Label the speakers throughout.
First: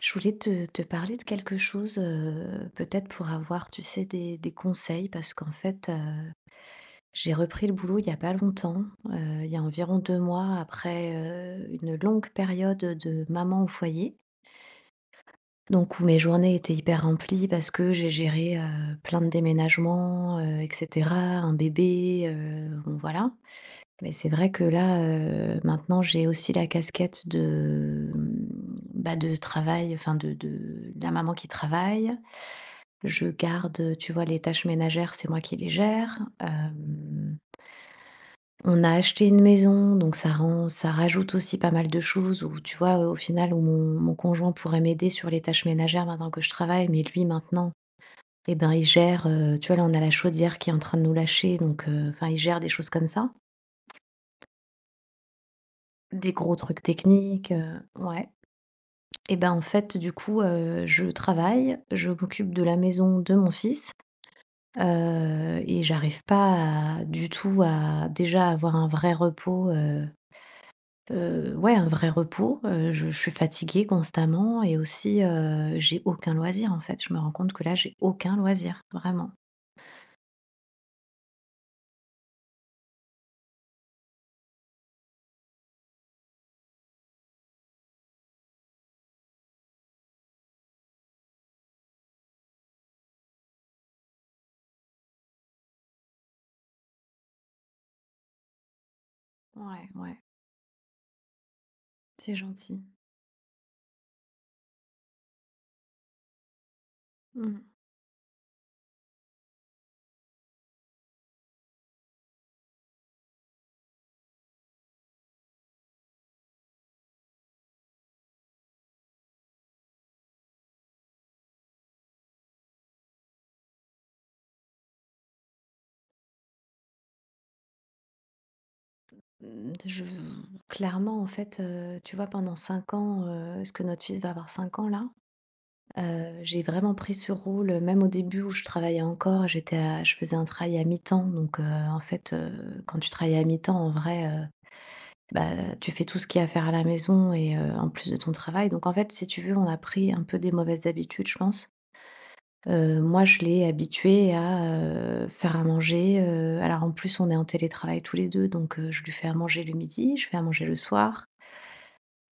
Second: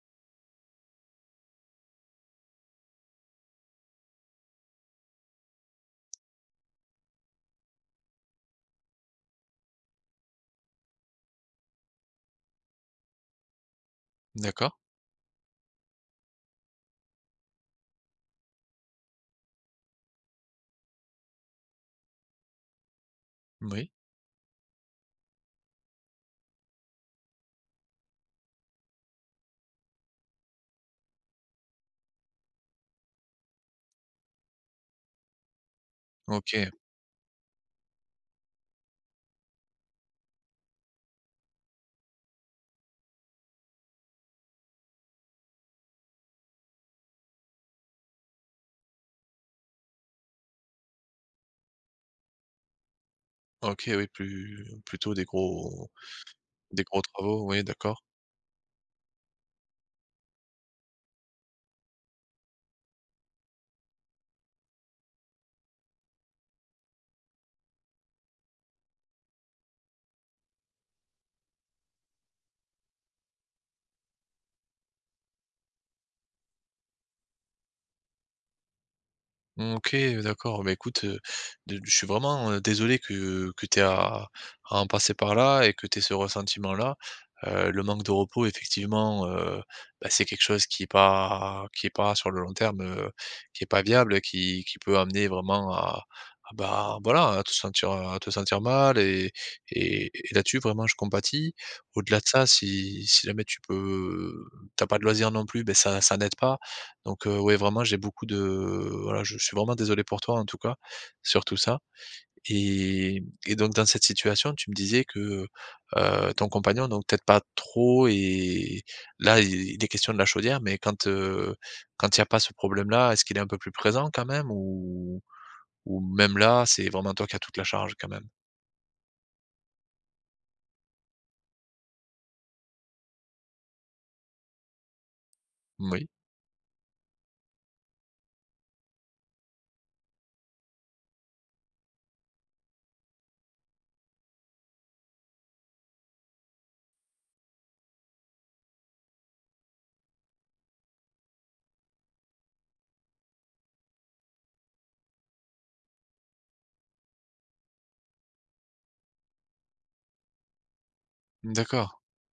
Speaker 1: Je voulais te parler de quelque chose, peut-être pour avoir, tu sais, des conseils parce qu'en fait, j'ai repris le boulot il y a pas longtemps, il y a environ 2 mois après, une longue période de maman au foyer.
Speaker 2: D'accord.
Speaker 1: Donc où mes journées étaient hyper remplies parce que j'ai géré, plein de déménagements, et cetera, un bébé, bon voilà.
Speaker 2: Oui.
Speaker 1: Mais c'est vrai que là, maintenant j'ai aussi la casquette de, bah, de travail, enfin de de la maman qui travaille. Je garde, tu vois, les tâches ménagères, c'est moi qui les gère.
Speaker 2: OK.
Speaker 1: On a acheté une maison, donc ça rajoute aussi pas mal de choses où, tu vois, au final où mon conjoint pourrait m'aider sur les tâches ménagères maintenant que je travaille, mais lui maintenant, eh ben, il gère, tu vois, là on a la chaudière qui est en train de nous lâcher, donc enfin il gère des choses comme ça.
Speaker 2: OK, oui, plus plutôt
Speaker 1: Des gros trucs
Speaker 2: des gros travaux,
Speaker 1: techniques,
Speaker 2: oui, d'accord.
Speaker 1: ouais. Et ben, en fait, du coup, je travaille, je m'occupe de la maison de mon fils, et j'arrive pas à du tout à déjà avoir un vrai repos, ouais, un vrai repos, je suis fatiguée constamment et aussi, j'ai aucun loisir, en fait. Je me rends compte que là, j'ai aucun loisir, vraiment.
Speaker 2: OK, d'accord. Bah, écoute, de je suis vraiment, désolé que tu aies à en passer par là et que tu aies ce ressentiment-là. Le manque de repos effectivement, bah, c'est quelque chose qui est pas sur le long terme, qui est pas viable, qui peut amener vraiment à bah, voilà, à te sentir mal
Speaker 1: Ouais, ouais,
Speaker 2: et là-dessus vraiment je compatis. Au-delà de
Speaker 1: c'est
Speaker 2: ça,
Speaker 1: gentil.
Speaker 2: si jamais tu peux t'as pas de loisirs non plus, ben ça n'aide pas. Donc, ouais,
Speaker 1: Mmh.
Speaker 2: vraiment, j'ai beaucoup de voilà, je suis vraiment désolé pour toi, en tout cas, sur tout ça et et donc dans cette situation, tu me disais que, ton compagnon, donc peut-être pas trop, et là, il est question de la chaudière, mais quand, quand il y a pas ce problème-là, est-ce qu'il est un peu plus présent quand même, ou même là, c'est vraiment toi qui as toute la charge quand même?
Speaker 1: Mmh, je Clairement, en fait, tu vois, pendant 5 ans, est-ce que notre fils va avoir 5 ans, là.
Speaker 2: Oui,
Speaker 1: J'ai vraiment pris ce rôle, même au début où je travaillais encore, j'étais à je faisais un travail à mi-temps, donc en fait, quand tu travailles à mi-temps en vrai, bah, tu fais tout ce qu'il y a à faire à la maison et en plus de ton travail, donc en fait, si tu veux, on a pris un peu des mauvaises habitudes, je pense. Moi, je l'ai habitué à, faire à manger, alors en plus, on est en télétravail tous les 2, donc je lui fais à manger le midi, je fais à manger le soir.
Speaker 2: d'accord,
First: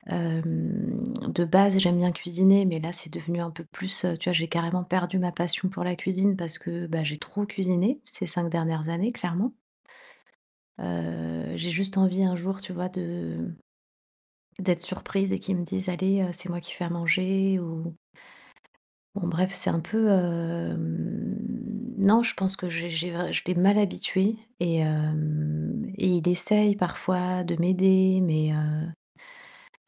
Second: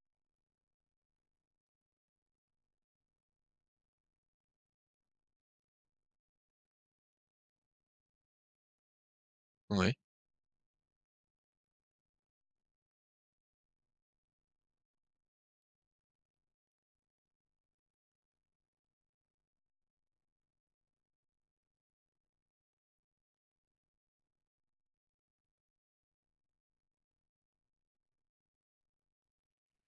Speaker 1: De base, j'aime bien cuisiner, mais là, c'est devenu un peu plus, tu vois, j'ai carrément perdu ma passion pour la cuisine parce que, bah, j'ai trop cuisiné ces 5 dernières années, clairement.
Speaker 2: oui,
Speaker 1: J'ai juste envie un jour, tu vois, de d'être surprise et qu'ils me disent: «Allez, c'est moi qui fais à manger», ou bon bref, c'est un peu, non, je pense que j'ai vr je l'ai mal habitué et hem et il essaye parfois de m'aider, mais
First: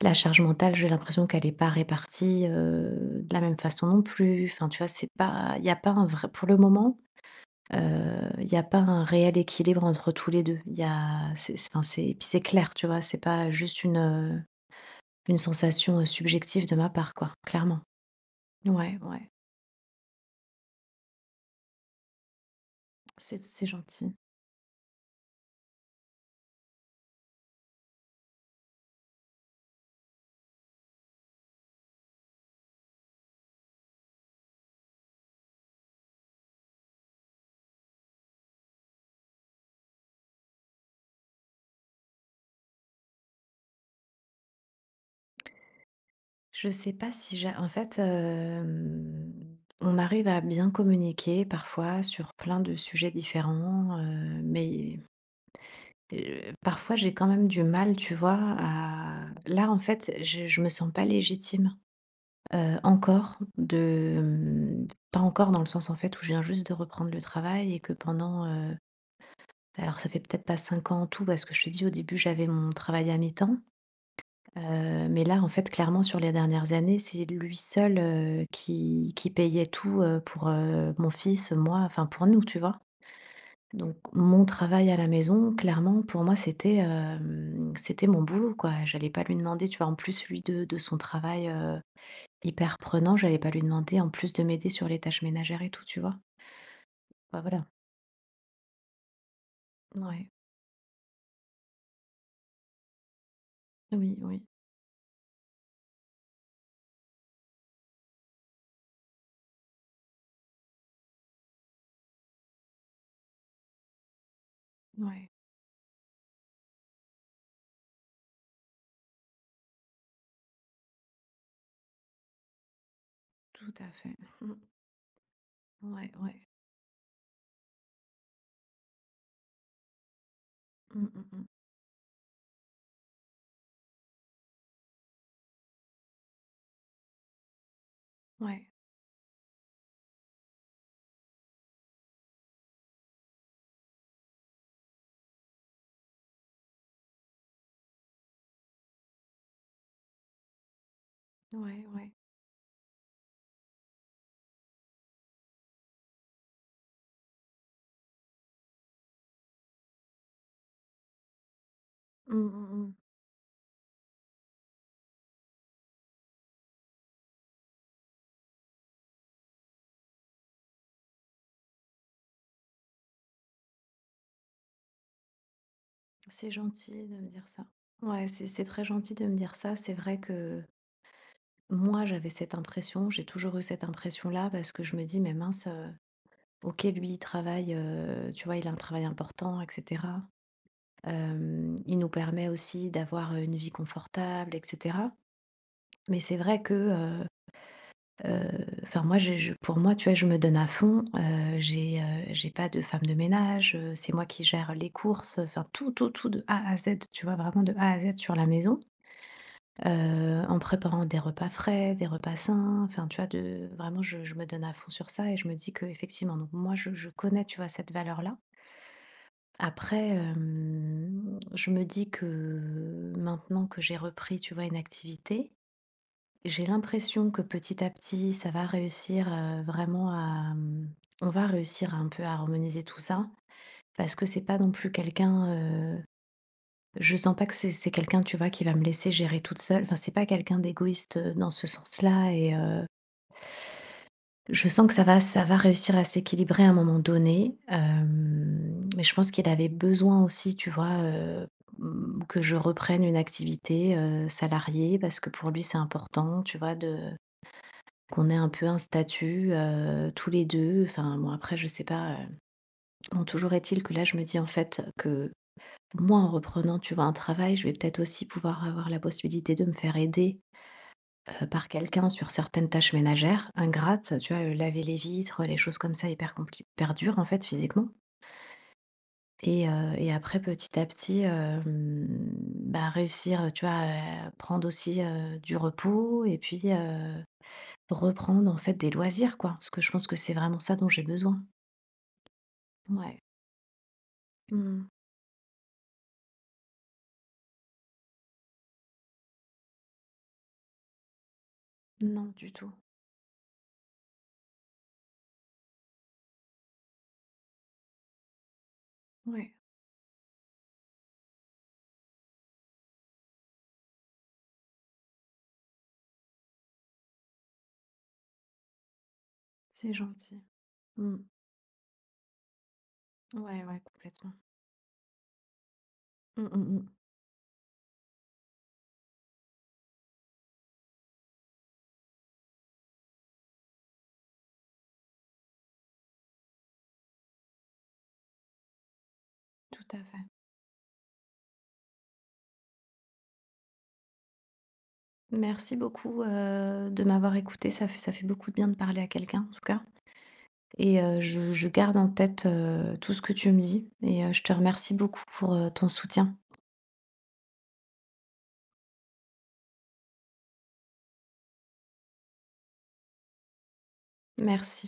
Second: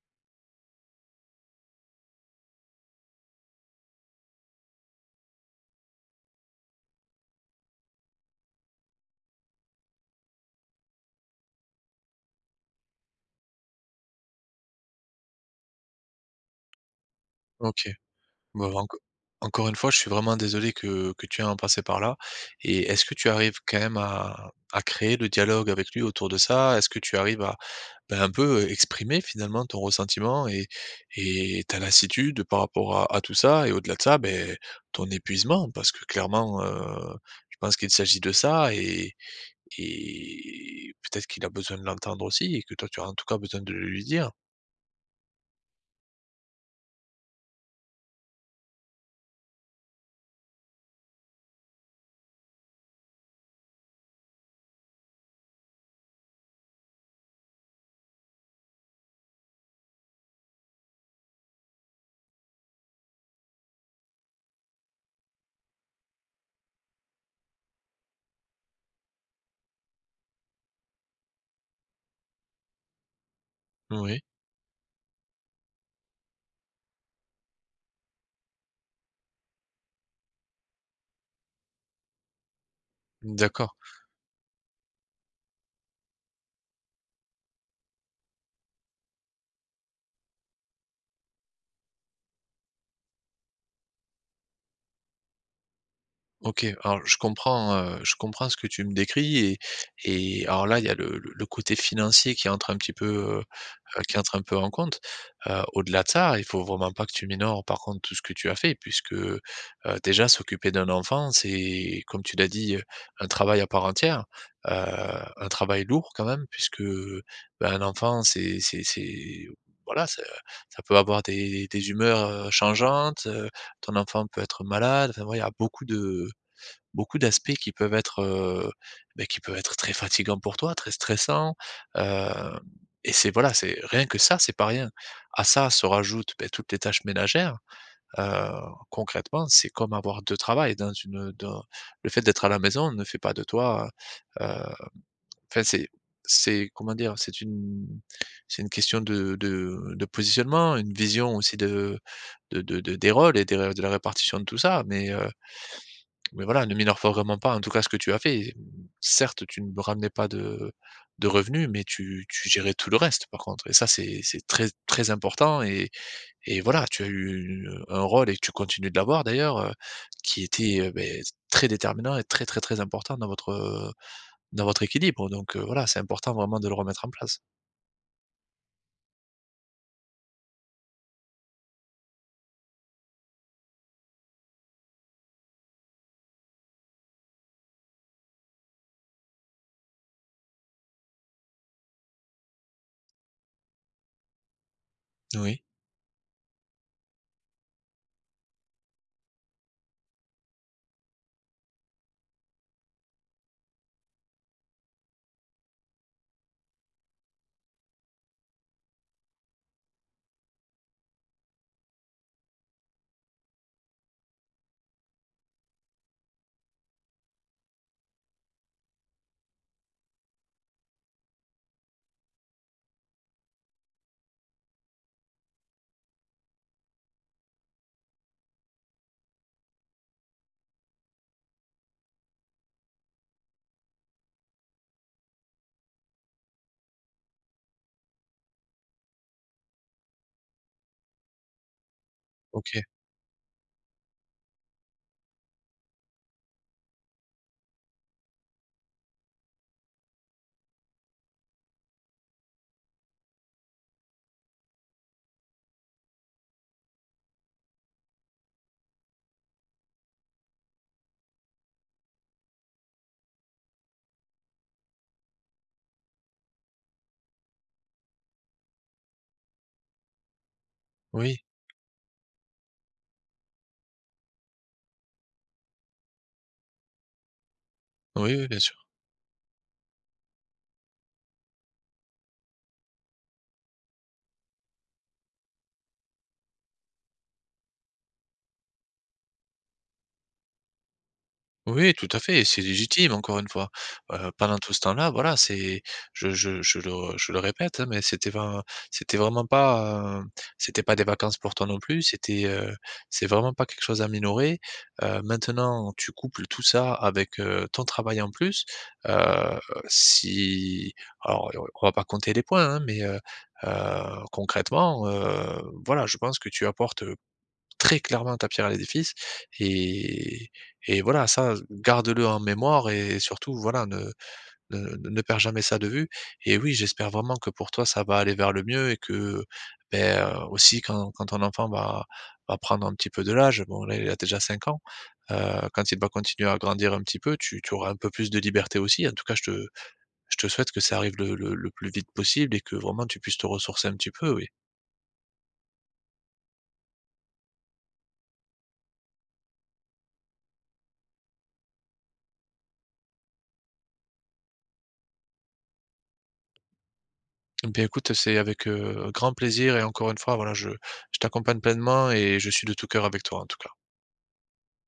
Speaker 1: la charge mentale, j'ai l'impression qu'elle n'est pas répartie, de la même façon non plus. Enfin, tu vois, c'est pas il y a pas un vrai pour le moment, il y a pas un réel équilibre entre tous les 2. Il y a c'est Enfin, c'est, et puis c'est clair, tu vois? C'est pas juste une sensation, subjective de ma part, quoi, clairement.
Speaker 2: OK. Bah,
Speaker 1: Ouais, ouais,
Speaker 2: encore une fois, je suis vraiment désolé que tu aies à en passer par là, et est-ce que tu
Speaker 1: c'est
Speaker 2: arrives
Speaker 1: c'est
Speaker 2: quand même
Speaker 1: gentil.
Speaker 2: à créer le dialogue avec lui autour de ça? Est-ce que tu arrives à, bah, un peu, exprimer finalement ton ressentiment et ta lassitude par rapport à tout ça, et au-delà de ça, beh, ton épuisement? Parce que clairement, je pense qu'il s'agit de ça, et peut-être qu'il a besoin de l'entendre aussi et que toi tu as en tout cas besoin de le lui dire.
Speaker 1: Je sais pas si j'ai en fait, on arrive à bien communiquer parfois sur plein de sujets différents, mais parfois j'ai quand même du mal, tu vois, en fait, je me sens pas légitime, encore de, pas encore dans le sens, en fait, où je viens juste de reprendre le travail et que pendant, alors ça fait peut-être pas 5 ans en tout parce que je te dis au début j'avais mon travail à mi-temps,
Speaker 2: Oui,
Speaker 1: heu, mais là, en fait, clairement sur les dernières années, c'est lui seul, qui payait tout, pour, mon fils, moi, enfin pour nous, tu vois?
Speaker 2: d'accord.
Speaker 1: Donc mon travail à la maison, clairement, pour moi, c'était, c'était mon boulot, quoi. J'allais pas lui demander, tu vois, en plus, lui, de son travail, hyper prenant, j'allais pas lui demander, en plus, de m'aider sur les tâches ménagères et tout, tu vois?
Speaker 2: OK, alors
Speaker 1: Bah, voilà.
Speaker 2: je comprends ce que tu me décris,
Speaker 1: Ouais.
Speaker 2: et alors là, il y a le côté financier qui entre un petit peu, heu
Speaker 1: Oui,
Speaker 2: qui entre
Speaker 1: oui.
Speaker 2: un peu en compte. Au-delà de ça, il faut vraiment pas que tu minores par contre tout ce que tu as fait puisque, déjà s'occuper d'un enfant, c'est comme tu l'as dit, un travail à part entière, heu,
Speaker 1: Ouais.
Speaker 2: un travail lourd quand même puisque, ben un enfant c'est c'est voilà, ça ça peut avoir des humeurs, changeantes,
Speaker 1: Tout à
Speaker 2: ton
Speaker 1: fait.
Speaker 2: enfant peut
Speaker 1: Mmh.
Speaker 2: être malade, enfin voilà, il y a beaucoup
Speaker 1: Ouais,
Speaker 2: de
Speaker 1: ouais.
Speaker 2: beaucoup d'aspects qui peuvent être, beh, qui peuvent être très fatigants pour toi, très
Speaker 1: Mmh, mmh, mmh.
Speaker 2: stressants, heu et c'est voilà, c'est rien que ça, c'est pas rien. À ça se rajoutent, beh, toutes les tâches ménagères, heu,
Speaker 1: Ouais.
Speaker 2: concrètement, c'est comme avoir 2 travails dans une dans le fait d'être à la maison ne fait pas de toi, heu, enfin c'est comment dire? C'est une question de positionnement, une vision aussi
Speaker 1: Ouais, ouais.
Speaker 2: de des rôles et des ré de la répartition de tout ça, mais voilà, ne minore vraiment pas, en tout cas, ce que tu as fait. Certes, tu ne ramenais pas de revenus, mais
Speaker 1: Mmh,
Speaker 2: tu gérais
Speaker 1: mmh,
Speaker 2: tout
Speaker 1: mmh.
Speaker 2: le reste, par contre, et ça, c'est très, très important, et voilà, tu as eu une un rôle et tu continues de l'avoir d'ailleurs, qui était, beh, très déterminant et très, très, très important dans votre équilibre, donc voilà, c'est important
Speaker 1: C'est
Speaker 2: vraiment de le
Speaker 1: gentil
Speaker 2: remettre en
Speaker 1: de me
Speaker 2: place.
Speaker 1: dire ça. Ouais, c'est très gentil de me dire ça. C'est vrai que moi, j'avais cette impression, j'ai toujours eu cette impression-là parce que je me dis: «Mais mince, OK, lui, il travaille, tu vois, il a un travail important, et cetera. Il nous permet aussi d'avoir une vie confortable, et cetera.
Speaker 2: Oui,
Speaker 1: Mais c'est vrai que, heu, enfin moi, j'ai je pour moi, tu vois, je me donne à fond, j'ai pas de femme de ménage, c'est moi qui gère les courses, enfin tout, tout, tout de A à Z, tu vois? Vraiment de A à Z sur la maison, en préparant des repas frais, des repas sains, enfin tu vois, de vraiment je me donne à fond sur ça et je me dis que effectivement, donc moi je connais, tu vois, cette valeur-là. Après, je me dis que maintenant que j'ai repris, tu vois, une activité, j'ai l'impression que petit à petit, ça va réussir, vraiment à, on va réussir un peu à harmoniser tout ça. Parce que c'est pas non plus quelqu'un, je sens pas que c'est quelqu'un, tu vois, qui va me laisser gérer toute seule. Enfin, c'est pas quelqu'un d'égoïste, dans ce sens-là, et
Speaker 2: OK.
Speaker 1: je sens que ça va réussir à s'équilibrer à un moment donné, mais je pense qu'il avait besoin aussi, tu vois, mmh, que je reprenne une activité, salariée, parce que pour lui, c'est important, tu vois, de qu'on ait un peu un statut, tous les 2. Enfin bon, après je sais pas, bon, toujours est-il que là, je me dis, en fait, que moi, en reprenant, tu vois, un travail, je vais peut-être aussi pouvoir avoir la possibilité de me faire aider,
Speaker 2: Oui.
Speaker 1: par quelqu'un sur certaines tâches ménagères ingrates, tu vois? Laver les vitres, les choses comme ça hyper compli, hyper dures en fait physiquement,
Speaker 2: Oui, oui, bien sûr.
Speaker 1: et après petit à petit, bah, réussir, tu vois? Prendre aussi, du repos, et puis, reprendre en fait des loisirs, quoi. Parce que je pense que c'est vraiment ça dont j'ai besoin.
Speaker 2: Oui, tout à fait, et c'est légitime
Speaker 1: Ouais.
Speaker 2: encore une fois. Pendant tout ce
Speaker 1: Mmh.
Speaker 2: temps-là, voilà, c'est je le répète, hein, mais c'était vraiment pas, c'était pas des vacances pour toi non plus,
Speaker 1: Non,
Speaker 2: c'était,
Speaker 1: du tout.
Speaker 2: c'est vraiment pas quelque chose à minorer. Maintenant, tu couples tout ça avec, ton travail en plus.
Speaker 1: Ouais,
Speaker 2: Heu, si alors, on va pas compter les points, hein, mais, heu, concrètement, voilà, je pense que tu apportes, très clairement, ta pierre à l'édifice,
Speaker 1: c'est gentil.
Speaker 2: et et
Speaker 1: Mmh.
Speaker 2: voilà, ça, garde-le en mémoire et surtout,
Speaker 1: Ouais, ouais,
Speaker 2: voilà,
Speaker 1: complètement.
Speaker 2: ne perds jamais ça de vue,
Speaker 1: Mmh,
Speaker 2: et
Speaker 1: mmh,
Speaker 2: oui,
Speaker 1: mh.
Speaker 2: j'espère vraiment que pour toi, ça va aller vers le mieux et que, beh, aussi quand quand ton enfant va va prendre un petit peu de l'âge, bon là, il a déjà 5 ans, quand il va continuer à grandir un petit peu, tu auras un peu plus de liberté aussi. En tout cas,
Speaker 1: Tout à fait.
Speaker 2: je te souhaite que ça arrive le plus vite possible et que vraiment tu puisses te ressourcer un petit peu, oui.
Speaker 1: Merci beaucoup, de m'avoir écoutée. Ça fait beaucoup de bien de parler à quelqu'un, en tout cas, et je garde en tête, tout ce que tu me dis, et je te remercie beaucoup pour, ton soutien.
Speaker 2: Eh bien écoute, c'est avec, grand plaisir, et encore une fois, voilà, je t'accompagne pleinement et je suis de tout cœur avec toi, en tout cas.
Speaker 1: Merci.